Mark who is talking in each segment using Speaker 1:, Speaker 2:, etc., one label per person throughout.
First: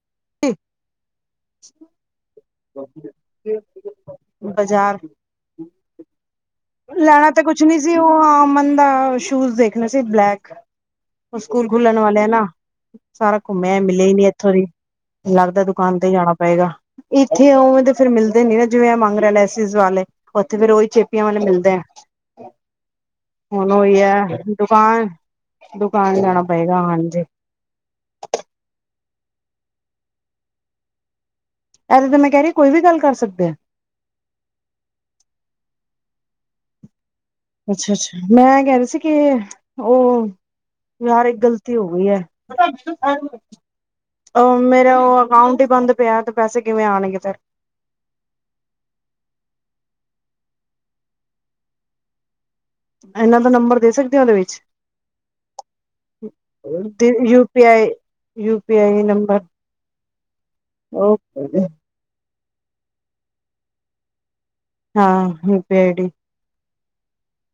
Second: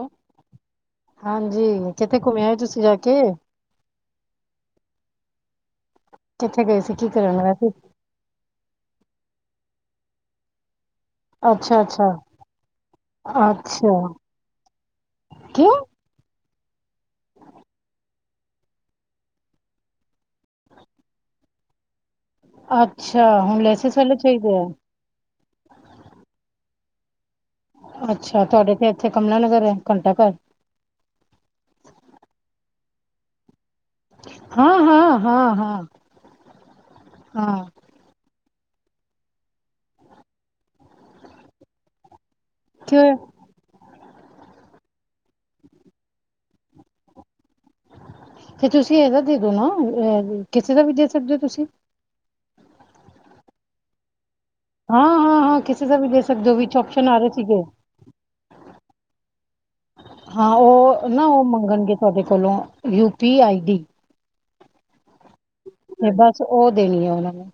Speaker 1: Hello
Speaker 2: [unintelligible]
Speaker 1: ਹਾਂਜੀ ਕਿੱਥੇ ਘੁੰਮ ਆਏ ਤੁਸੀਂ ਜਾ ਕੇ?
Speaker 2: ਬਜ਼ਾਰ।
Speaker 1: ਕਿੱਥੇ ਗਏ ਸੀ ਕੀ
Speaker 2: ਲੈਣਾ
Speaker 1: ਕਰਨ
Speaker 2: ਤਾਂ ਕੁਛ
Speaker 1: ਵੈਸੇ
Speaker 2: ਨਹੀਂ ਸੀ, ਉਹ ਅਮਨ ਦਾ ਸ਼ੂਜ ਦੇਖਣਾ ਸੀ ਬਲੈਕ। ਸਕੂਲ
Speaker 1: ਅੱਛਾ
Speaker 2: ਖੁੱਲਣ
Speaker 1: ਅੱਛਾ
Speaker 2: ਵਾਲੇ ਐ ਨਾ। ਸਾਰਾ ਘੁੰਮ ਆਏ
Speaker 1: ਅੱਛਾ
Speaker 2: ਮਿਲੇਯਾ ਹੀ ਨੀ ਇੱਥੋਂ ਦੀ ਲੱਗਦਾ
Speaker 1: ਕਿਉਂ
Speaker 2: ਦੁਕਾਨ ਜਾਣਾ ਪਏਗਾ। ਇੱਥੇ ਉਵੇਂ ਦੇ ਫਿਰ ਮਿਲਦੇ ਨੀ ਨਾ। ਜਿਵੇਂ ਏ ਮੰਗ ਰਿਹਾ ਲੈਸਿਸ ਵਾਲੇ। ਉੱਥੇ ਫੇਰ ਉਹੀ ਚੇਪੀਆਂ ਵਾਲੇ ਮਿਲਦੇ ਐ।
Speaker 1: ਅੱਛਾ
Speaker 2: ਹੁਣ
Speaker 1: ਲੈਸਸ
Speaker 2: ਉਹੀ
Speaker 1: ਵਾਲੇ
Speaker 2: ਹੈ
Speaker 1: ਚਾਹੀਦੇ ਆ
Speaker 2: ਦੁਕਾਨ ਦੁਕਾਨ ਜਾਣਾ ਪਏਗਾ ਹਾਂਜੀ।
Speaker 1: ਅੱਛਾ ਤੁਹਾਡੇ ਪੇਕੇ ਕਮਲਾ ਨਗਰ ਐ ਘੰਟਾ ਘਰ।
Speaker 2: ਇਹਦੇ ਤੇ ਮੈਂ ਕਹਿ ਰਹੀ ਐ ਕੋਈ ਵੀ ਗੱਲ ਕਰ ਸਕਦੇ ਐ।
Speaker 1: ਹਾਂ, ਹਾਂ, ਹਾਂ, ਹਾਂ, ਹਾਂ।
Speaker 2: ਅੱਛਾ-ਅੱਛਾ ਮੈਂ ਕਹਿ ਰਹੀ ਸੀ ਕਿ ਉਹ ਯਾਰ ਇੱਕ ਗਲਤੀ ਹੋ ਗਈ ਹੈ।
Speaker 1: ਕਿਉਂ
Speaker 2: ਔ ਮੇਰਾ ਉਹ ਅਕਾਊਂਟ ਹੀ ਬੰਦ ਪਿਆ ਤੇ। ਪੈਸੇ ਕਿਵੇਂ ਆਉਣਗੇ ਫਿਰ
Speaker 1: ਤੇ ਤੁਸੀਂ ਇਹਦਾ ਦੇ ਦੋ ਨਾ ਅ ਕਿਸੇ ਦਾ ਵੀ ਦੇ ਸਕਦੇ ਹੋ ਤੁਸੀਂ।
Speaker 2: ਇਹਨਾਂ ਦਾ ਨੰਬਰ ਦੇ ਸਕਦੇ ਆਂ ਉਹਦੇ ਵਿੱਚ।
Speaker 1: ਹਾਂ, ਹਾਂ, ਹਾਂ ਕਿਸੇ ਦਾ ਵੀ ਦੇ ਸਕਦੇ ਹੋ ਵਿੱਚ ਆਪਸ਼ਨ ਆ ਰਹੇ
Speaker 2: ਯੂ
Speaker 1: ਸੀਗੇ।
Speaker 2: P I U P I number.
Speaker 1: ਹਾਂ ਉਹ ਨਾ ਉਹ ਮੰਗਣਗੇ ਤੁਹਾਡੇ ਕੋਲੋਂ ਯੂ ਪੀ ਆਈ ਡੀ।
Speaker 2: ਹਾਂ, ਬੜ
Speaker 1: ਤੇ ਬਸ ਉਹ ਦੇਣੀ ਆ ਉਹਨਾ ਨੂੰ।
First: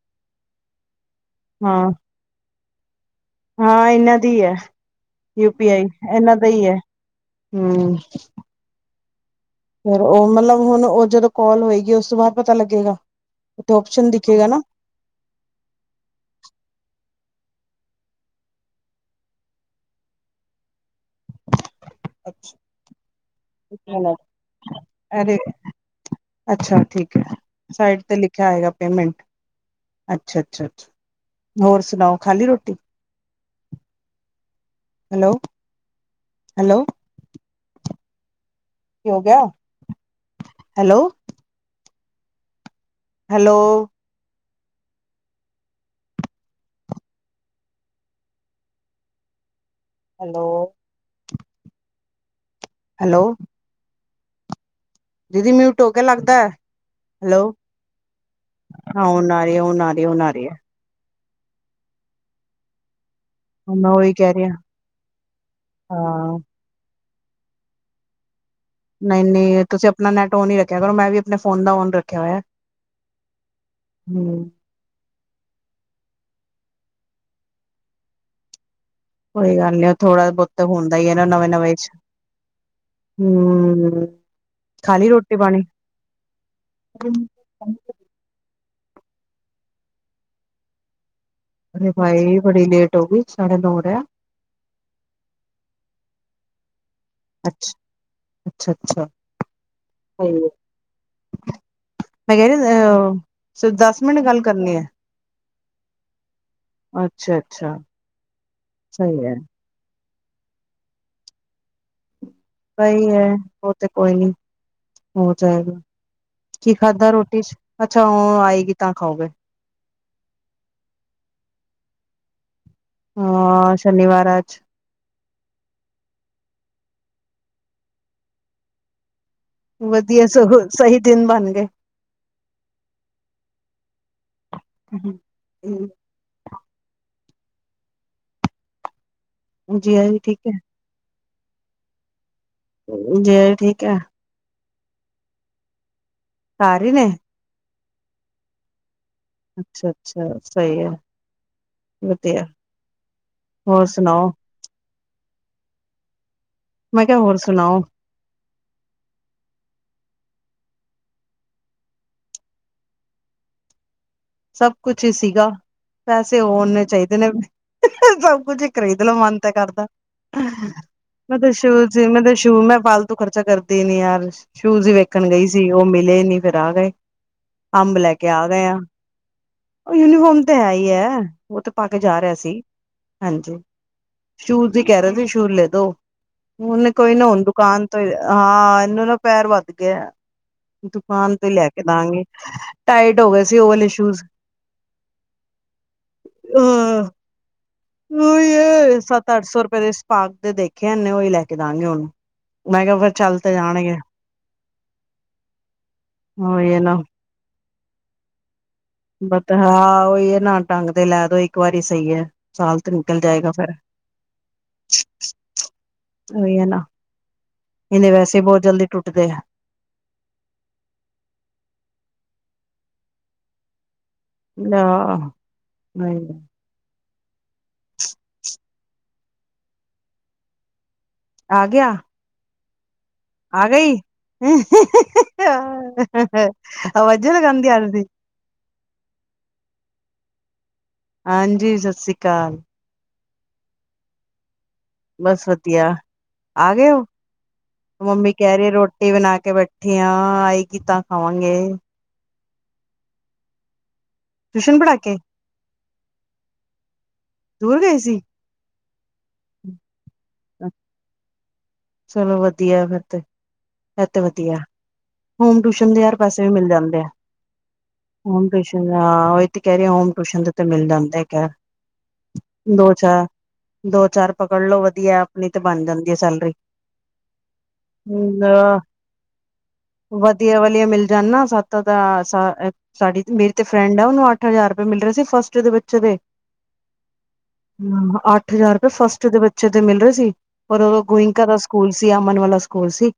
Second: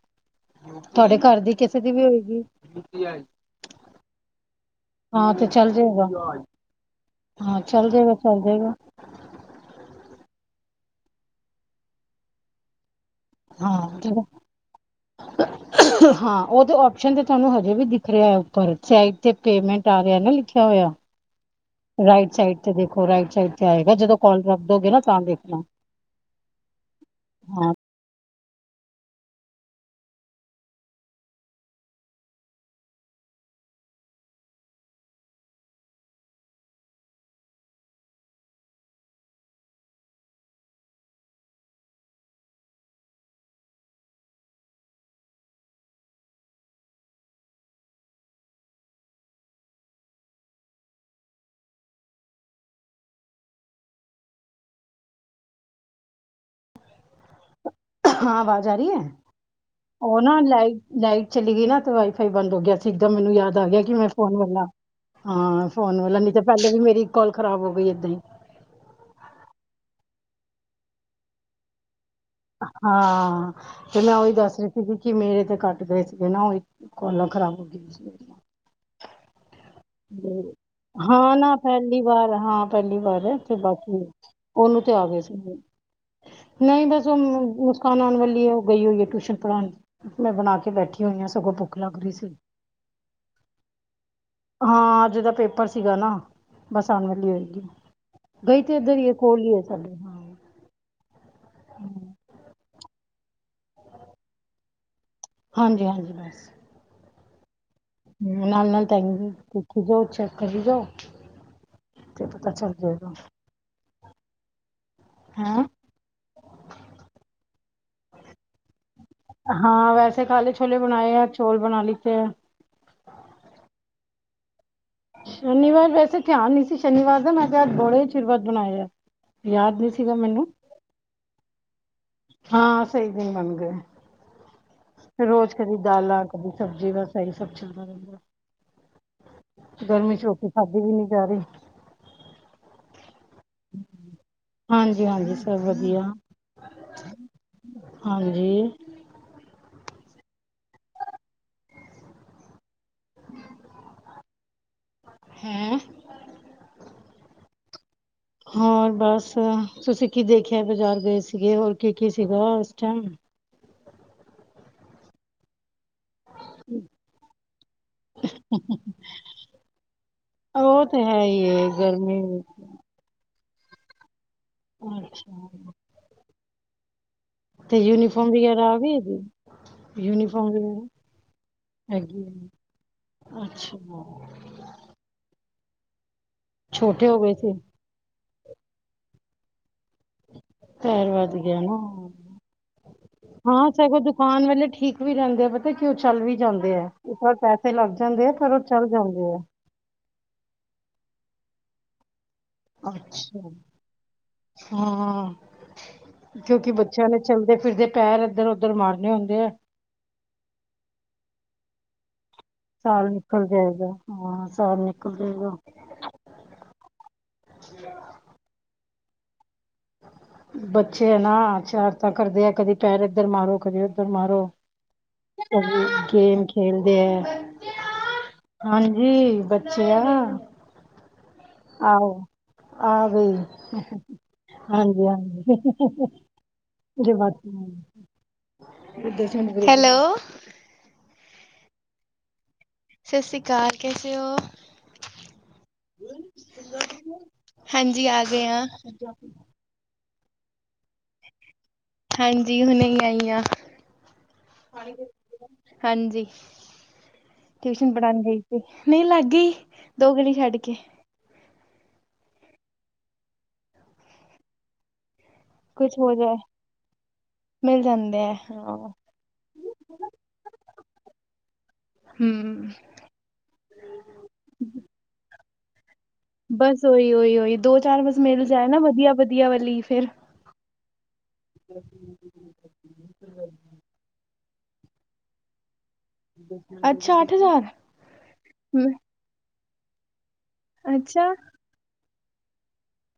Speaker 1: ਤੁਹਾਡੇ ਘਰ ਦੀ ਕਿਸੇ
Speaker 2: ਹਾਂ
Speaker 1: ਦੀ ਵੀ ਹੋਏਗੀ।
Speaker 2: ਹਾਂ, ਇਹਨਾਂ ਦੀ ਹੈ
Speaker 1: ਹਾਂ ਤੇ
Speaker 2: ਯੂ ਪੀ
Speaker 1: ਚੱਲ
Speaker 2: ਆਈ
Speaker 1: ਜਾਏਗਾ
Speaker 2: ਇਹਨਾਂ ਦਾ ਹੀ ਹੈ।
Speaker 1: ਹਾਂ, ਚੱਲ
Speaker 2: ਹਮ
Speaker 1: ਜਾਏਗਾ-ਚੱਲ ਜਾਏਗਾ।
Speaker 2: ਫਿਰ ਉਹ ਮਤਲਬ ਹੁਣ ਉਹ ਜਦੋਂ ਕਾਲ ਹੋਏਗੀ, ਉਸ ਤੋਂ ਬਾਅਦ ਪਤਾ ਲੱਗੇਗਾ। ਉੱਥੇ
Speaker 1: ਹਾਂ।
Speaker 2: ਓਪਸ਼ਨ ਦਿਖੇਗਾ ਨਾ
Speaker 1: ਹਾਂ, ਉਹ ਤੇ ਆਪਸ਼ਨ ਤੇ ਤੁਹਾਨੂੰ ਹਜੇ ਵੀ ਦਿਖ ਰਿਹਾ ਹੈ। ਉੱਪਰ ਸਾਈਡ ਤੇ ਪੇਮੈਂਟ ਆ ਰਿਆ ਹੈ ਨਾ ਲਿਖਿਆ ਹੋਇਆ। ਰਾਈਟ ਸਾਈਡ ਤੇ ਦੇਖੋ, ਰਾਈਟ ਸਾਈਡ ਤੇ ਆਏਗਾ ਜਦੋਂ ਕਲ ਰੱਖ ਦੋ ਗਏ ਨਾ ਤਾਂ
Speaker 2: ਅਰੇ
Speaker 1: ਦੇਖਣਾ।
Speaker 2: ਅੱਛਾ ਠੀਕ ਹੈ।
Speaker 1: ਹਾਂ
Speaker 2: ਸਾਈਡ ਤੇ ਲਿਖ ਲਿਖਿਆ ਹੈਏਗਾ ਪੇਮੈਂਟ ਅੱਛਾ, ਅੱਛਾ, ਅੱਛਾ ਹੋਰ ਸੁਣਾਓ ਖਾਲੀ ਰੋਟੀ? ਹੈਲੋ-ਹੈਲੋ। ਕੀ ਹੋ ਗੇਆ ਹੈਲੋ। ਹੈਲੋ। ਹੈਲੋ। ਹੈਲੋ। ਦੀਦੀ ਮਿੳਟ ਹੋ ਗੇ ਲੱਗਦਾ ਐ ਹੈਲੋ।
Speaker 1: ਹਾਂ ਆਵਾਜ਼ ਆ ਰਹੀ ਹੈ
Speaker 2: ਹ ਹੁਨ ਆਈ ਏ ਹੁਨ ਆਰੀ ਏ
Speaker 1: ਉਹ
Speaker 2: ਹੁਨ
Speaker 1: ਨਾ
Speaker 2: ਆਰੀ ਏ।
Speaker 1: ਲਾਈਟ ਲਾਈਟ ਚਲੀ ਗਈ ਨਾ ਤੇ ਵਾਈਫਾਈ ਬੰਦ ਹੋ ਗਿਆ ਸੀ ਇੱਕਦਮ ਮੈਨੂੰ ਯਾਦ ਆ ਗਿਆ ਕਿ ਮੈਂ
Speaker 2: ਉਹੀ ਕਹਿ
Speaker 1: ਫੋਨ
Speaker 2: ਰਹੀ ਹਾਂ
Speaker 1: ਵਲਾ, ਹਾਂ ਫੋਨ ਵਲਾ ਨੀ
Speaker 2: ਹਾਂ
Speaker 1: ਤੇ ਪੇਲੇ ਵੀ ਮੇਰੀ ਕੋਾਲ ਖਰਾਬ ਹੋ ਗਈ ਏਦਾਂ ਈ।
Speaker 2: ਨਈ-ਨਈ ਤੁਸੀਂ ਅਪਣਾ ਨੈਟ ਔਨ ਹੀ ਰੱਖਿਆ ਕਰੋ, ਮੈਂ ਵੀ ਆਪਣੇ ਫੋਨ ਦਾ ਔਨ ਰੱਖਿਆ ਹੋਇਆ।
Speaker 1: ਹਾਂ, ਤੇ ਮੈਂ ਉਈ
Speaker 2: ਹਮ
Speaker 1: ਦੱਸ ਰੀ ਸੀ ਕਿ ਮੇਰੇ ਤੇ ਕੱਟ ਗਏ ਸੀਗੇ ਨਾ ਉਹ ਕੋਲਾਂ ਖ਼ਰਾਬ ਹੋ ਗਈਆਂ ਸੀ ਮੇਰੀਆਂ।
Speaker 2: ਕੋਈ ਗੱਲ ਨੀ ਥੋੜਾ ਬਹੁਤ ਹੁੰਦਾ ਹੀ ਹੈ
Speaker 1: ਹਾਂ
Speaker 2: ਨਵੇਂ
Speaker 1: ਨਾ
Speaker 2: ਨਵੇਂ ਚ
Speaker 1: ਪੇਲੀ ਵਾਰ ਏ ਪੇਲੀ ਵਾਰ ਫੇਰ
Speaker 2: ਹਮ
Speaker 1: [inaudible] ਉਨੂੰ ਤੇ
Speaker 2: ਖਾ
Speaker 1: ਆ
Speaker 2: ਲਈ
Speaker 1: ਗਏ ਸੀ
Speaker 2: ਰੋਟੀ ਪਾਣੀ
Speaker 1: ਨਹੀਂ ਬਸ। ਮੁਸਕਾਨ ਆਣ ਵਾਲੀ ਏ ਉ ਗਈ ਹੋਈ ਏ ਟਿਊਸ਼ਨ ਪੜ੍ਹਾਣ ਮੈਂ ਬਣਾ ਕੇ ਬੈਠੀ ਹੋਈ ਆ ਸਗੋਂ ਭੁੱਖ
Speaker 2: ਅਰੇ
Speaker 1: ਲਗ ਰਹੀ ਸੀ।
Speaker 2: ਭਾਈ ਬੜੀ ਲੇਟ ਹੋ ਗਈ ਸਾਡੇ ਨੋ ਹੋ ਰੇਹੇ ਆ।
Speaker 1: ਹਾਂ ਅਜ ਦਾ ਪੇਪਰ ਸੀਗਾ ਨਾ। ਬਸ ਆਣ ਵਲੀ ਹੋਏਗੀ
Speaker 2: ਅੱਛਾ
Speaker 1: ਗਈ
Speaker 2: ਅੱਛਾ
Speaker 1: ਤੇ ਏਧਰ ਈ
Speaker 2: ਅੱਛਾ
Speaker 1: ਏ ਕੋਲ ਈ ਏ ਸਾਡੇ।
Speaker 2: [inaudible] ਦਸ ਮਿੰਟ ਗੱਲ ਕਰਨੀ ਏ
Speaker 1: ਹਾਂਜੀ-ਹਾਂਜੀ ਬਸ।
Speaker 2: ਅੱਛਾ-ਅੱਛਾ।
Speaker 1: ਨਾਲ-ਨਾਲ ਟਾਈਮ ਦੇਖੀ ਜਾਓ ਚੈੱਕ ਕਰੀ ਜਾਓ ਤੇ ਪਤਾ ਚੱਲ
Speaker 2: ਸਈ
Speaker 1: ਜਾਏਗਾ
Speaker 2: ਏ ਉ ਤੇ ਕੋਈ ਨੀ। ਹੋ
Speaker 1: ਹੈਂ
Speaker 2: ਜਾਏਗਾ ਕੀ ਖਾਧਾ ਰੋਟੀ ਚ ਅੱਛਾ ਉ ਆਏਗੀ ਤਾਂ ਖਾਓਗੇ।
Speaker 1: ਹਾਂ, ਵੈਸੇ ਕਾਲੇ ਛੋਲੇ ਬਣਾਏ ਏ ਚੋਲ ਬਣਾ ਲਿਤੇ ਏ।
Speaker 2: ਹਾਂ ਸ਼ਨੀਵਾਰ ਏ ਆੱਜ।
Speaker 1: ਸ਼ਨੀਵਾਰ ਵੈਸੇ ਧਿਆਨ ਨੀ ਸੀ ਸ਼ਨੀਵਾਰ ਦਾ ਮੈਂ ਤੇ ਆਜ ਬੜੇ ਚਿਰ ਬਾਦ ਬਣਾਏ ਏ।
Speaker 2: ਵਧੀਏ ਸਗੋ ਸਹੀ ਦਿਨ ਬਣ ਗਏ।
Speaker 1: ਹਾਂ ਸਈ ਦਿਨ ਬਨ ਗਏ। ਰੋਜ਼ ਕਦੀ ਦਾਲਾਂ ਕਦੀ ਸਬਜ਼ੀ ਬਸ ਏਹੀ ਸਭ ਚੱਲਦਾ ਰੇੰਦਾ।
Speaker 2: ਜੀਆ
Speaker 1: ਗਰਮੀ
Speaker 2: ਜੀ
Speaker 1: ਚ
Speaker 2: ਠੀਕ
Speaker 1: ਰੋਟੀ
Speaker 2: ਹੈ
Speaker 1: ਖਾਦੀ ਵੀ ਨੀ ਜਾ ਰਰੀ।
Speaker 2: ਜੀਜਾ ਜੀ ਠੀਕ ਏ।
Speaker 1: ਹਾਂਜੀ-ਹਾਂਜੀ ਸਭ ਵਧੀਆ।
Speaker 2: ਘਾਰ ਈ ਨੇ।
Speaker 1: ਹਾਂਜੀ।
Speaker 2: ਅੱਛਾ-ਅੱਛਾ ਸਈ ਏ ਵਧੀਆ ਹੋਰ ਸੁਣਾਓ।
Speaker 1: ਹੈਂ।
Speaker 2: ਮੈਂ ਕਿਆ ਹੋਰ ਸੁਣਾਓ।
Speaker 1: [inaudible] ਹੋਰ ਬਸ ਤੁਸੀਂ ਕੀ ਦੇਖਿਏ ਬਾਜ਼ਾਰ ਗਏ ਸੀਗੇ, ਹੋਰ ਕੀ ਕੀ ਸੀਗਾ ਉਸ ਟੇਮ।
Speaker 2: ਸਭ ਕੁਛ ਹੀ ਸੀਗਾ। ਪੈਸੇ ਹੋਨੇ ਚਾਈਦੇ ਨੇ ਸਭ ਕੁਝ ਖਰੀਦ ਲਵਾਂ ਮਨ ਤੇ ਕਰਦਾ।
Speaker 1: ਉ ਤੇ
Speaker 2: [inaudible]
Speaker 1: ਹੈ ਹੀ ਹੈ ਗਰਮੀ
Speaker 2: ਤੁ ਖਰਚਾ ਕਰਦੀ ਨੀ ਯਾਰ, ਸ਼ੂਜ ਵੇਖਣ ਗਈ
Speaker 1: ਅੱਛਾ
Speaker 2: ਸੀ ਉ ਮਿਲੇ ਨੀ ਫੇਰ ਆ ਗਏ। ਆੰਬ ਲੈ ਕੇ ਆ ਗਏ ਆ।
Speaker 1: ਜੀ- ਜੀ।
Speaker 2: ਉ ਯੂਨੀਫੋਮ ਤੇ ਹੈ ਹੀ ਹੈ ਉ ਤੇ ਪਾ ਕੇ ਜਾ
Speaker 1: ਹੈਗੀ
Speaker 2: ਰਿਆ ਸੀ
Speaker 1: ਹੈ
Speaker 2: ਹਾਂਜੀ
Speaker 1: ਅੱਛਾ
Speaker 2: ਸ਼ੂ ਕੇ ਰਿਆ ਸੀ ਸ਼ੂ ਲੈ ਦੋ ਹੁਨ
Speaker 1: ਛੋਟੇ
Speaker 2: ਕੋਈ
Speaker 1: ਹੋ
Speaker 2: ਨਾ
Speaker 1: ਗਏ
Speaker 2: ਹੁਣ
Speaker 1: ਸੀ
Speaker 2: ਦੁਕਾਨ ਹਾਂ ਇਹਨੂੰ ਨਾ ਪੈਰ ਵੱਧ ਗਏ ਆ।
Speaker 1: ਪੈਰ ਵੱਧ
Speaker 2: ਦੁਕਾਨ ਤੇ
Speaker 1: ਗਿਆ
Speaker 2: ਲੈ
Speaker 1: ਨਾ
Speaker 2: ਕੇ ਦਾਂਗੇ ਟਾਈਟ ਹੋ ਗਏ ਸੀ ਔ ਵਾਲੇ ਸ਼ੂਜ
Speaker 1: ਪਾਨ ਵੇਲੇ ਠੀਕ ਵੀ ਰੈਂਦੇ ਆ ਪਤਾ ਕਿ ਚੱਲ ਵੀ ਜਾਂਦੇ ਆ
Speaker 2: ਅ
Speaker 1: ਇੱਕ ਵਾਰ ਪੈਸੇ ਲੱਗ ਜਾਂਦੇ ਆ
Speaker 2: ਉਹੀ
Speaker 1: ਪਰ ਔ ਚੱਲ
Speaker 2: ਹੈ
Speaker 1: ਜਾਂਦੇ
Speaker 2: ਸੱਤ
Speaker 1: ਆ
Speaker 2: ਅੱਠ ਸੌ ਰੁਪੇ ਦੇ ਸਪਾਕ ਦੇ ਦੇਖੇ ਐ ਏਨੇ ਓਹੀ ਲੈ ਕੇ ਦਾਂਗੇ ਹੁਨ।
Speaker 1: ਅੱਛਾ ਹਾਂ ਹਾਂ ਕਯੋਕਿ
Speaker 2: ਉਹੀ ਹੈ ਨਾ
Speaker 1: ਬੱਚਿਆਂ ਨੇ ਚੱਲਦੇ ਫਿਰਦੇ ਪੈਰ ਏਧਰ ਔਧਰ ਮਾਰਦ
Speaker 2: ਬੱਤਾ ਹਾਂ ਔਯੀ ਏ ਨਾ ਢੰਗ ਦੇ ਲੈ ਦੋ ਇੱਕ ਵਾਰੀ ਸਹੀ ਐ।
Speaker 1: ਸਾਲ ਨਿਕਲ ਜਾਏਗਾ ਹਾਂ ਸਾਲ ਨਿਕਲ ਜੇਗਾ।
Speaker 2: ਔਹੀ ਏ ਨਾ ਇਦੇ ਵੈਸੇ ਵੀ ਬੋਤ ਜਲਦੀ ਟੁੱਟਦੇ ਐ।
Speaker 1: ਬੱਚੇ ਐ ਸ਼ਰਾਰਤਾਂ ਕਰਦੇ ਐ ਕਦੇ ਪੈਰ ਏੱਧਰ ਮਾਰ ਕਦੇ ਔਧਰ ਮਾਰ। ਲੌ
Speaker 2: ਆ
Speaker 1: ਕਦੀ ਗੇਮ ਖੇ ਖੇਲਦੇ ਐ ਹਾਂਜੀ ਬੱਚੇ ਆ।
Speaker 2: ਆ ਗਆ।
Speaker 1: ਆਓ ਆ ਗਈ। ਹਾਂਜੀ ਹਾਂਜੀ ਜੇ
Speaker 2: ਆਵਾਜ਼ਾਂ
Speaker 1: ਵੱਕ।
Speaker 2: ਲਗਾਉਂਦੀ ਆ ਤੁਸੀਂ
Speaker 1: ਹੈਲੋ।
Speaker 2: ਹਾਂਜੀ ਸਸ ਸੀ ਅਕਾਲ।
Speaker 1: ਸਸ ਸ਼੍ਰੀ ਅਕਾਲ ਕੇਸੇ ਓ?
Speaker 2: ਬਸ ਵਧੀਆ ਆ ਗਏ ਔ
Speaker 1: ਹਾਂਜੀ ਆ
Speaker 2: ਮੰਮੀ
Speaker 1: ਗਏ
Speaker 2: ਕੇ
Speaker 1: ਆ
Speaker 2: ਰੀ ਰੋਟੀ ਬਨਾ ਕੇ ਬੈਠ ਆ ਆਏ ਗੀ ਤਾ ਸਵਾਂਗੇ।
Speaker 1: ਹਾਂਜੀ ਹੁਨੇ ਈ ਆਈ ਆ।
Speaker 2: ਟਿਊਸ਼ਨ ਪੜ੍ਹਾ ਕੇ
Speaker 1: ਹਾਂਜੀ
Speaker 2: ਦੂਰ
Speaker 1: ਟਿਯੂਸ਼ਨ
Speaker 2: ਗਏ
Speaker 1: ਪੜਨ ਗਈ ਸੀ ਨਈ ਲੱਗ ਗਈ। ਦੋ ਗਲੀ ਛੱਡ ਕੇ।
Speaker 2: ਚਲੋ ਵਧੀਐ ਫੇਰ ਤੇ ਫੇਰ ਤੇ ਵਧੀਆ ਐ। ਹੋਮ ਟੂਸ਼ੱਨ
Speaker 1: ਕੁਛ
Speaker 2: ਦੇ
Speaker 1: ਹੋ
Speaker 2: ਯਾਰ
Speaker 1: ਜਾਏ
Speaker 2: ਪੇਸੇ ਵੀ ਮਿਲ ਜਾਂਦੇ ਐ।
Speaker 1: ਮਿਲ ਜਾਂਦੇ। ਆ
Speaker 2: ਹੋਮ
Speaker 1: ਹਾਂ
Speaker 2: ਟਿਯੂਸ਼ਨ ਆ ਔਈ ਤੇ ਕੇ ਰਈ ਆ ਹੋਮ ਟੂਸ਼ਨ ਦੇ ਤੇ ਮਿਲ ਜਾਂਦੇ ਆ ਖੈਰ।
Speaker 1: ਹੂੰ।
Speaker 2: ਦੋ ਚਾਰ ਪਕੜ ਲੋ ਵਧੀਆ ਐ ਅਪਨੀ ਤੇ ਬਨ ਜਾਂਦੀ ਐ ਸੇਲ
Speaker 1: ਬਸ ਔਈ ਔਈ ਔਈ ਦੋ ਚਾਰ ਬਸ ਮਿਲ ਜਾਏ ਨਾ ਵਧੀਆ ਵਧੀਆ ਵਲੀ ਫੇਰ
Speaker 2: ਵਧੀਆ ਵਲੀਆਂ ਮਿਲ ਜਾਨ ਨਾ ਸੱਤ ਸਤ ਆ ਸ ਐ ਸਾਡੀ ਮੇਰੀ ਤੇ ਫਰੈਂਡ ਔਨੂੰ ਅੱਠ ਹਜਾਰ ਰੁਪੇ ਮਿਲ ਰੇ ਸੀ ਫਸਟ ਦੇ ਬੱਚੇ ਦੇ।
Speaker 1: ਅੱਛਾ ਅੱਠ ਹਜ਼ਾਰ
Speaker 2: ਹੂੰ ਅੱਠ ਹਜਾਰ ਰੁਪੇ ਫਸਟ ਬੱਚੇ ਦੇ ਬੱਚੇ ਦੇ ਮਿਲ ਰੇ ਸੀ ਪਰ ਔਈ
Speaker 1: ਅੱਛਾ
Speaker 2: ਗੋਇੰਕਾ ਦਾ ਸਕੂਲ ਸੀ ਅਮਨ ਵਾਲਾ ਸਕੂਲ ਸੀ।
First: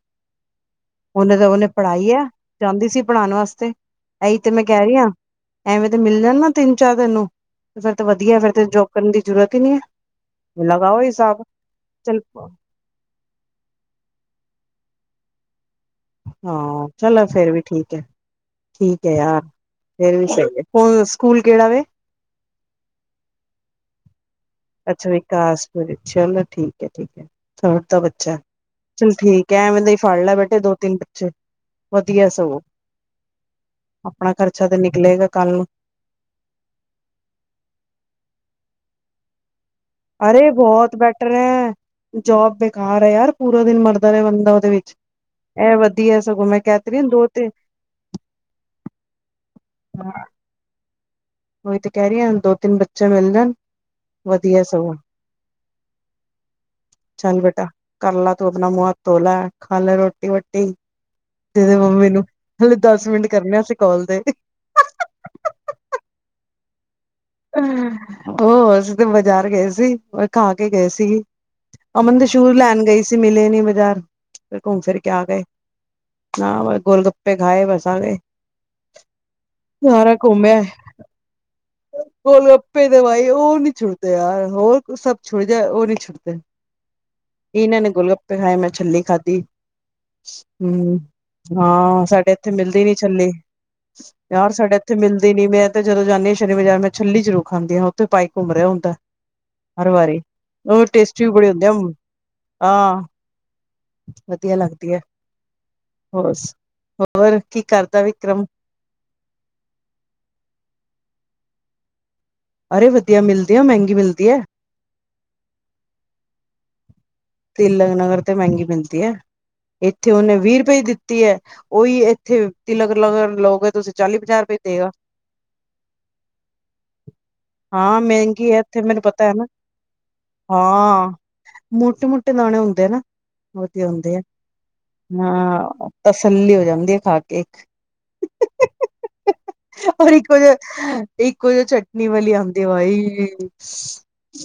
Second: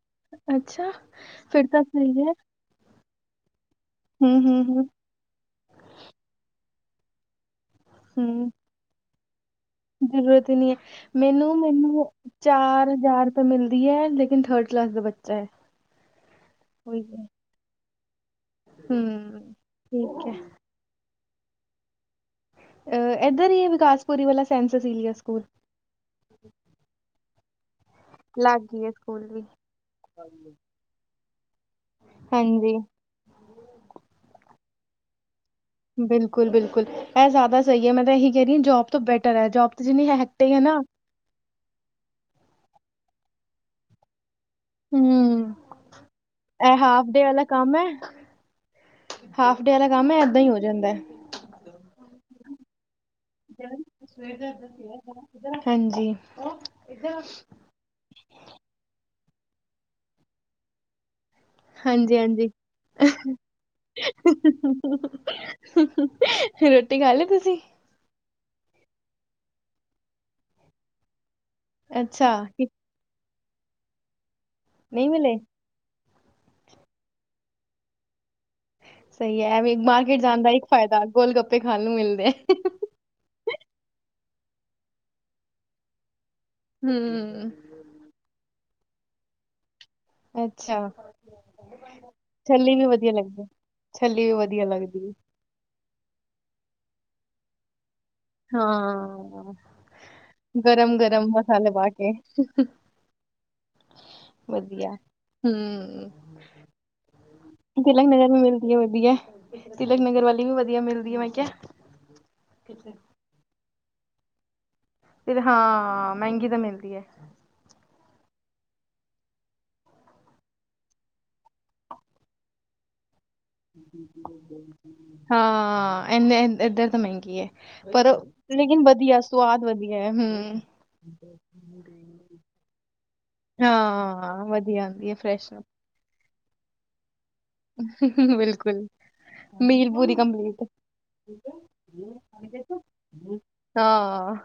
Speaker 1: ਅੱਛਾ
Speaker 2: ਉਹਨੇ ਤਾਂ
Speaker 1: ਫੇਰ
Speaker 2: ਉਹਨੇ
Speaker 1: ਤਾ
Speaker 2: ਪੜ੍ਹਾਈ ਹੈ
Speaker 1: ਸਈ ਐ।
Speaker 2: ਜਾਂਦੀ ਸੀ ਪੜਾਨ ਵਾਸਤੇ ਐਈ ਤੇ
Speaker 1: ਹਮ
Speaker 2: ਮੈਂ ਕੇ
Speaker 1: ਹਮ
Speaker 2: ਰਈ ਆ ਐਵੇ ਦੇ ਮਿਲ ਜਾਨ ਨਾ ਤਿੰਨ ਚਾਰ ਤੈਨੂੰ। ਤੇ ਫੇਰ ਤੇ ਵਧੀਆ ਐ ਫੇਰ ਤੇ ਜੋਬ ਕਰਨ ਦੀ ਜਰੂਰਤ ਈ ਨੀ ਐ।
Speaker 1: ਜਰੂਰਤ ਈ ਨੀ ਐ ਮੈਨੂੰ ਮੈਨੂੰ
Speaker 2: ਚੱਲ
Speaker 1: ਚਾਰ ਹਜਾਰ ਮਿਲਦੀ ਐ ਲੇਕਿਨ ਥਰਡ ਕਲਾਸ ਦਾ ਬੱਚਾ ਐ।
Speaker 2: ਹਾਂ ਚਲੋ ਫੇਰ ਵੀ ਠੀਕ ਏ ਠੀਕ ਏ ਯਾਰ
Speaker 1: ਹੂੰ
Speaker 2: ਫੇਰ ਵੀ
Speaker 1: ਠੀਕ ਹੈ
Speaker 2: ਸਯੀ ਏ। ਔ ਸਕੂਲ ਕੇੜਾ ਵੇ?
Speaker 1: ਐੱਧੱਰ ਈ ਏ ਵਿਕਾਸ ਪੂਰੀ ਵਲਾ ਸੈਂਂਨਸੱਦ।
Speaker 2: ਅੱਛਾ ਵਿਕਾਸਪੁਰ ਚਲੋ ਠੀਕ ਏ ਠੀਕ ਏ ਛੋਟਾ ਵ ਅਛਾ
Speaker 1: ਲੱਗ ਗਈ ਹੈ
Speaker 2: ਚੱਲ
Speaker 1: ਸਕੂਲ ਵੀ
Speaker 2: ਠੀਕ ਐ ਐਵੇ ਦੇ ਈ ਫੜ ਲੈ ਬੇਟੇ ਦੋ ਤਿੰਨ ਬੱਚੇ ਵਧੀਆ ਐ ਸਗੋ।
Speaker 1: ਹਾਂਜੀ
Speaker 2: ਅਪਣਾ ਖਰਚਾ ਤੇ ਨਿਕਲੇਗਾ ਕੱਲ ਨੂੰ।
Speaker 1: ਬਿਲਕੁਲ ਬਿਲਕੁਲ ਐ ਜਦਾ ਸਹੀ ਐ ਮੈਂ ਤਾਂ ਏਈ ਕਹ ਰਈ ਆਂ ਜੋਬ ਤੋਂ ਬੈਟਰ ਐ ਜੋਬ
Speaker 2: ਅਰੇ ਬੋਹੋਤ ਬੈਟਰ ਐ ਜੋਬ ਬੇਕਾਰ ਐ ਯਾਰ ਪੂਰਾ ਦਿਨ ਮਰਦਾ ਰਏ ਬੰਦਾ ਔਦੇ ਵਿੱਚ।
Speaker 1: ਹੂੰ
Speaker 2: ਐ ਵਧੀਆ ਸਗੋ, ਮੈਂ
Speaker 1: ਇਹ
Speaker 2: ਕਹਿ ਤੇ ਰਹੀ ਆਂ
Speaker 1: ਹਾਫ ਡੇ
Speaker 2: ਦੋ
Speaker 1: ਵਾਲਾ
Speaker 2: ਤੇ
Speaker 1: ਕੰਮ ਹੈ ਹਾਫ ਡੇ ਆਲਾ ਕੰਮ ਐ, ਐਦਾਂ ਈ ਹੋ ਜਾਂਦੈ।
Speaker 2: ਓਈ ਤੇ ਕਹ ਰਈ ਆਂ, ਦੋ-ਤਿੰਨ ਬੱ
Speaker 1: ਹਾਂਜੀ।
Speaker 2: ਕਰਲਾ ਤੂੰ ਅਪਣਾ ਮੂੰਹ ਹੱਥ ਧੋਲਾ, ਖਾਲੈ ਰ੍ਹੋਟੀ-ਵੋਟੀ। ਤੇਰੇ ਮੰਮੀ
Speaker 1: ਹਾਂਜੀ
Speaker 2: ਨੂੰ,
Speaker 1: ਹਾਂਜੀ
Speaker 2: ਹਾਲੇ ਦੱਸ ਮਿੰਟ ਕਰਨੇ ਅਸੀ ਕੌਲ ਤੇ।
Speaker 1: ਰੋਟੀ ਖਾਲੀ, ਤੁਸੀ?
Speaker 2: ਹੂੰ, ਉਹ ਅਸੀਂ ਤੇ ਬਜ਼ਾਰ ਗਏ ਸੀ, ਓਈ ਖਾਕੇ ਗਏ ਸੀ। ਅਮਨ ਦੇ
Speaker 1: ਅੱਛਾ
Speaker 2: ਸ਼ੂ
Speaker 1: ਕਿ-
Speaker 2: ਲੈਣ ਗਈ ਸੀ ਮਿਲੇ ਨੀ ਬਜ਼ਾਰ, ਫਿਰ
Speaker 1: ਨਹੀਂ
Speaker 2: ਘੁੰਮ-ਫਿਰਕੇ ਆ
Speaker 1: ਮਿਲੇ
Speaker 2: ਗਏ। ਨਾ ਗੋਲਗੱਪੇ ਖਾਏ, ਬਸ ਆ ਗਏ।
Speaker 1: ਸਹੀ ਐ ਵੀ
Speaker 2: ਸਾਰਾ
Speaker 1: ਮਾਰਕੀਟ ਜਾਣ ਦਾ ਇੱਕ ਫਾਇਦਾ, ਗੋਲਗੱਪੇ ਖਾਣ ਨੂੰ ਮਿਲ
Speaker 2: ਗੋਲਗੱਪੇ, ਦਵਾਈ, ਉਹ ਨੀ ਛੁਟਦੇ ਯਾਰ, ਹੋਰ ਸਭ ਛੁਟ ਜਾਏ, ਉਹ ਨੀ ਛੁਟਦੇ।
Speaker 1: ਹੂੰ
Speaker 2: ਕਿ ਇਹਨਾਂ ਨੇ ਗੋਲਗੱਪੇ ਖਾਏ, ਮੈਂ ਛੱਲੀ ਖਾਦੀ।
Speaker 1: ਅੱਛਾ
Speaker 2: ਹੂੰ, ਹਾਂ ਸਾਡੇ ਇੱਥੇ
Speaker 1: ਛੱਲੀ
Speaker 2: ਮਿਲਦੀ
Speaker 1: ਵੀ
Speaker 2: ਨੀ
Speaker 1: ਵਧੀਆ
Speaker 2: ਛੱਲੀ।
Speaker 1: ਲੱਗਦੀ ਛੱਲੀ ਵੀ
Speaker 2: ਯਾਰ
Speaker 1: ਵਧੀਆ
Speaker 2: ਸਾਡੇ ਇੱਥੇ
Speaker 1: ਲੱਗਦੀ ਹੈ।
Speaker 2: ਮਿਲਦੀ ਨੀ, ਮੈਂ ਤੇ ਜਦੋਂ ਜਾਂਨੀ ਆ ਸ਼ਨੀ ਬਜ਼ਾਰ, ਮੈਂ ਛੱਲੀ ਜ਼ਰੂਰ ਖਾਂਦੀ ਆ, ਉੱਥੇ ਪਾਈ ਘੁੰਮ ਰਿਹਾ ਹੁੰਦਾ,
Speaker 1: ਹਾਂ
Speaker 2: ਹਰ ਵਾਰੀ। ਉਹ
Speaker 1: ਗਰਮ
Speaker 2: ਟੇਸਟੀ
Speaker 1: ਗਰਮ
Speaker 2: ਵੀ ਬੜੀ ਹੁੰਦੇ
Speaker 1: ਮਸਾਲੇ
Speaker 2: ਆ,
Speaker 1: ਪਾ ਕੇ
Speaker 2: ਆ। ਵਧੀਆ ਲੱਗਦੀ ਐ,
Speaker 1: ਹਮ
Speaker 2: ਹੋਸ, ਹੋਰ ਕੀ ਕਰਦਾ
Speaker 1: ਤਿਲਕ ਨਗਰ ਵੀ
Speaker 2: ਵਿਕਰਮ
Speaker 1: ਮਿਲਦੀ ਐ ਵਧੀਆ, ਤਿਲਕ ਨਗਰ ਵਾਲੀ ਵੀ ਵਧੀਆ ਮਿਲਦੀ ਏ, ਮੈਂ ਕਿਹਾ।
Speaker 2: ਅਰੇ ਵਧੀਆ ਮਿਲਦੇ ਆ, ਮਹਿੰਗੀ ਮਿਲਦੀ ਐ।
Speaker 1: ਫਿਰ, ਹਾਂ, ਮਹਿੰਗੀ ਤਾ ਮਿਲਦੀ ਐ।
Speaker 2: ਤਿਲਕ ਨਗਰ ਤੇ ਮਹਿੰਗੀ ਮਿਲਦੀ ਏ। ਇੱਥੇ ਉਹਨੇ ਵੀਹ ਰੁਪਏ ਦਿੱਤੀ ਏ, ਉਹੀ ਇੱਥੇ ਤਿਲਕ ਲਗਰ ਲੋਗ
Speaker 1: ਹਾਂ, ਇੰਨੇ, ਏਧਰ ਤਾਂ ਮਹਿੰਗੀ ਏ।
Speaker 2: ਹਾਂ
Speaker 1: ਪਰ,
Speaker 2: ਮਹਿੰਗੀ ਹੈ ਇੱਥੇ
Speaker 1: ਲੇਕਿਨ
Speaker 2: ਮੈਨੂੰ
Speaker 1: ਵਧੀਆ,
Speaker 2: ਪਤਾ ਹੈ ਨਾ
Speaker 1: ਸਵਾਦ ਵਧੀਆ ਏ, ਹੂੰ।
Speaker 2: ਮ੍ਹੋਟੇ-ਮ੍ਹੋਟੇ ਦਾਣੇ ਹੁੰਦੇ ਆ ਨਾ, ਵਧੀਆ ਹੁੰਦੇ ਆ,
Speaker 1: ਹਾਂ ਵਧੀਆ ਆਉਂਦੀ ਹੈ ਫਰੈਸ਼
Speaker 2: ਹਾਂ। ਤਸੱਲੀ ਹੋ ਜਾਂਦੀ ਏ, ਖਾਕੇ।
Speaker 1: ਬਿਲਕੁਲ। ਮੀਲ
Speaker 2: ਔਰ
Speaker 1: ਪੂਰੀ
Speaker 2: ਇੱਕੋ ਜਿ
Speaker 1: ਕੰਪਲੀਟ,
Speaker 2: ਇੱਕੋ ਜਿ ਚਟਨੀ ਵਾਲੀ ਆਉਂਦੀ ਬਾਈ
Speaker 1: ਹਾਂ।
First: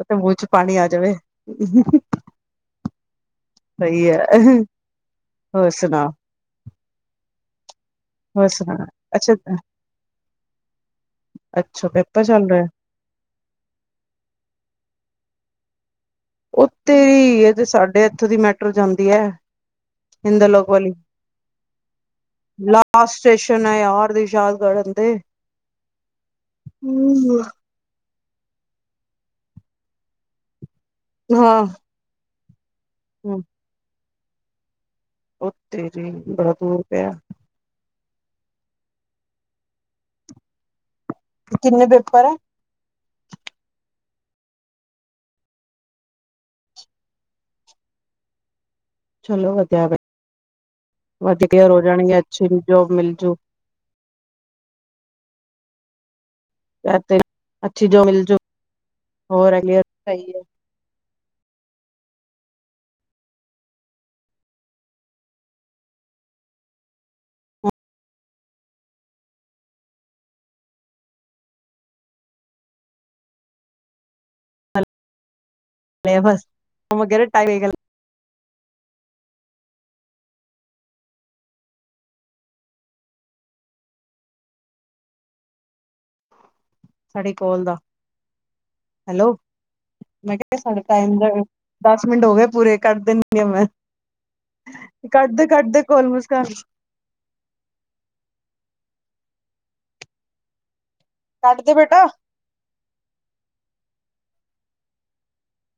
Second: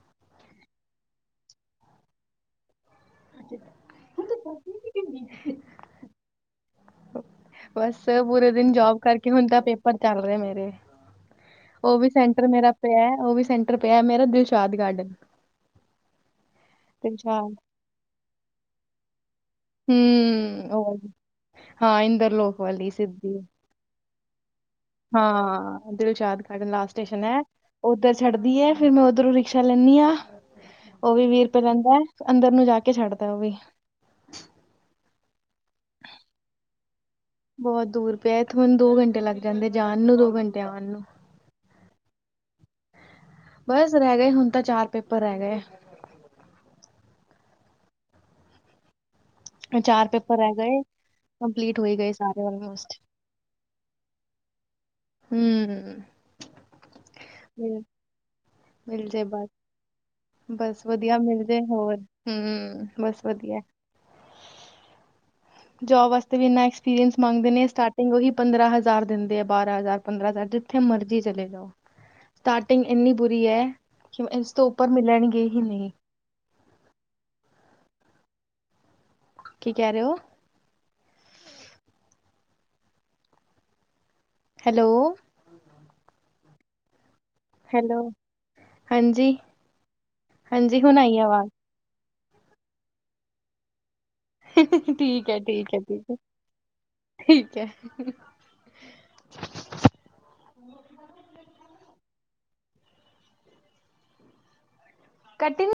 Speaker 2: ਇਥੇ ਮੂੰਹ'ਚ ਪਾਣੀ ਆ ਜਵੇ। ਸਹੀ ਐ, ਹੋਰ ਸੁਣਾ?
Speaker 1: ਬਸ ਤੇ
Speaker 2: ਹੋਰ
Speaker 1: ਪੂਰੇ ਦਿਨ
Speaker 2: ਸੁਣਾ
Speaker 1: ਜੋਬ ਕਰਕੇ
Speaker 2: ਅੱਛਾ
Speaker 1: ਹੁਣ ਤਾਂ ਪੇਪਰ ਚੱਲ ਰਹੇ ਮੇਰੇ,
Speaker 2: ਅੱਛਾ
Speaker 1: ਉਹ ਵੀ
Speaker 2: ਪੇਪਰ ਚੱਲ
Speaker 1: ਸੈਂਟਰ
Speaker 2: ਰਿਹਾ
Speaker 1: ਮੇਰਾ ਪਿਆ, ਉਹ ਵੀ ਸੈਂਟਰ ਪਿਆ, ਮੇਰਾ ਦਿਲਸ਼ਾਦ ਗਾਰਡਨ।
Speaker 2: ਓ ਤੇਰੀ,
Speaker 1: ਦਿਲਸ਼ਾਦ
Speaker 2: ਇਹ ਤੇ ਸਾਡੇ ਇੱਥੋਂ ਦੀ ਮੈਟਰੋ ਜਾਂਦੀ ਐ। ਹਿੰਦ ਲੋਕ
Speaker 1: ਹੂੰ ਉਹ
Speaker 2: ਵਾਲੀ,
Speaker 1: ਹਾਂ ਇੰਦਰਲੋਕ ਵਾਲੀ
Speaker 2: ਲਾਸ
Speaker 1: ਸਿੱਧੀ
Speaker 2: ਸਟੇਸ਼ਨ ਯਾਰ ਦੀਸ਼ਾਦ ਕ
Speaker 1: ਹਾਂ, ਦਿਲਸ਼ਾਦ ਖਡਨ ਲਾਸਟ ਸਟੇਸ਼ਨ ਐ। ਉੱਧਰ ਛੱਡਦੀ ਏ, ਫੇਰ ਮੈਂ ਉੱਧਰੋਂ ਰਿਕਸ਼ਾ ਲੈਂਨੀ ਆ, ਉਹ ਵੀ ਵੀਹ
Speaker 2: ਹਾਂ
Speaker 1: ਰੁਪਏ ਲੈਂਦਾ। ਅੰਦਰ ਨੂੰ ਜਾਕੇ ਛੱਡਦਾ ਉਹ ਵੀ।
Speaker 2: ਉੱਥੇ ਜੀ, ਬੜਾ ਦੂਰ ਪਿਆ।
Speaker 1: ਬਹੁਤ ਦੂਰ ਪਿਆ, ਇੱਥੇ ਮੈਨੂੰ ਦੋ ਘੰਟੇ ਲੱਗ ਜਾਂਦੇ ਜਾਣ ਨੂੰ, ਦੋ ਘੰਟੇ ਆਣ ਨੂੰ।
Speaker 2: ਕਿੰਨੇ ਪੇਪਰ ਐ?
Speaker 1: ਬਸ ਰਹਿ ਗਏ ਹੁਣ ਤਾਂ ਚਾਰ ਪੇਪਰ ਰਹਿ ਗਏ ਐ
Speaker 2: ਚਲੋ ਵਧੀਆ ਐ ਵੇ
Speaker 1: ਚਾਰ ਪੇਪਰ ਰਹਿ ਗਏ
Speaker 2: ਬਾਕੀ ਕਲੀਅਰ
Speaker 1: ਕੰਪਲੀਟ
Speaker 2: ਰੋ
Speaker 1: ਹੋ ਹੀ ਗਏ
Speaker 2: ਜਾਣਗੇ
Speaker 1: ਸਾਰੇ
Speaker 2: ਅੱਛੀ ਜੋਬ
Speaker 1: ਆਲਮੋਸਟ।
Speaker 2: ਮਿਲ ਜੂ
Speaker 1: ਹੂ
Speaker 2: ਕ ਤੇ ਅੱਛੀ ਜੋਬ ਮਿਲ ਜੂ
Speaker 1: ਮਿਲ ਜੇ ਬਸ,
Speaker 2: ਹੋਰ ਹੈਗੇ ਸਹੀ ਹੈ
Speaker 1: ਬਸ ਵਧੀਆ ਮਿਲ ਜਾਏ ਹੋਰ ਹੂ ਬਸ ਵਧੀਆ ਜੋਬ ਵਾਸਤੇ ਵੀ ਇੰਨਾ ਐਕਸਪੀਰੀਅੰਸ ਮੰਗਦੇ ਨੇ ਸਟਾਰਟਿੰਗ ਉਹੀ ਪੰਦਰਾਂ ਹਜ਼ਾਰ ਦਿੰਦੇ ਆ ਬਾਰਾਂ ਹਜ਼ਾਰ ਪੰਦਰਾਂ ਹਜ਼ਾਰ ਜੀਥੇ ਮਰਜ਼ੀ ਚਲੇ ਜਾਓ ਸਟਾਰਟਿੰਗ ਇੰਨੀ ਬੁਰੀ ਹੈ ਕਿ ਇਸ ਤੋਂ ਉੱਪਰ ਮਿਲਣਗੇ ਹੀ ਨਹੀਂ
Speaker 2: [inaudible]
Speaker 1: ਕੀ ਕਹ ਰੇ ਔ। ਹੈਲੋ।
Speaker 2: ਸਾਡੀ ਕੋਲ ਦਾ
Speaker 1: ਹੈਲੋ ਹਾਂਜੀ,
Speaker 2: ਹੈਲੋ ਮੈਂ ਕਿਆ ਸਾਡੇ
Speaker 1: ਹਾਂਜੀ ਹੁਣ
Speaker 2: ਟਾਈਮ
Speaker 1: ਆਈ
Speaker 2: ਦਾ
Speaker 1: ਆਵਾਜ਼।
Speaker 2: ਦਾਸ ਮਿੰਟ ਹੋਗੇ ਪੂਰੇ ਕਰਦੇ ਨ ਨੀ ਮੈਂ
Speaker 1: ਠੀਕ ਹੈ,
Speaker 2: ਕੱਟਦੇ
Speaker 1: ਠੀਕ ਹੈ,
Speaker 2: ਕੱਟਦੇ ਕੋਲ
Speaker 1: ਠੀਕ ਹੈ,
Speaker 2: ਮੁਸਕਾਨ
Speaker 1: ਠੀਕ ਐ।
Speaker 2: ਕੱਡਦੇ ਬੇਟਾ।
Speaker 1: ਕਟੀ ਨੀ।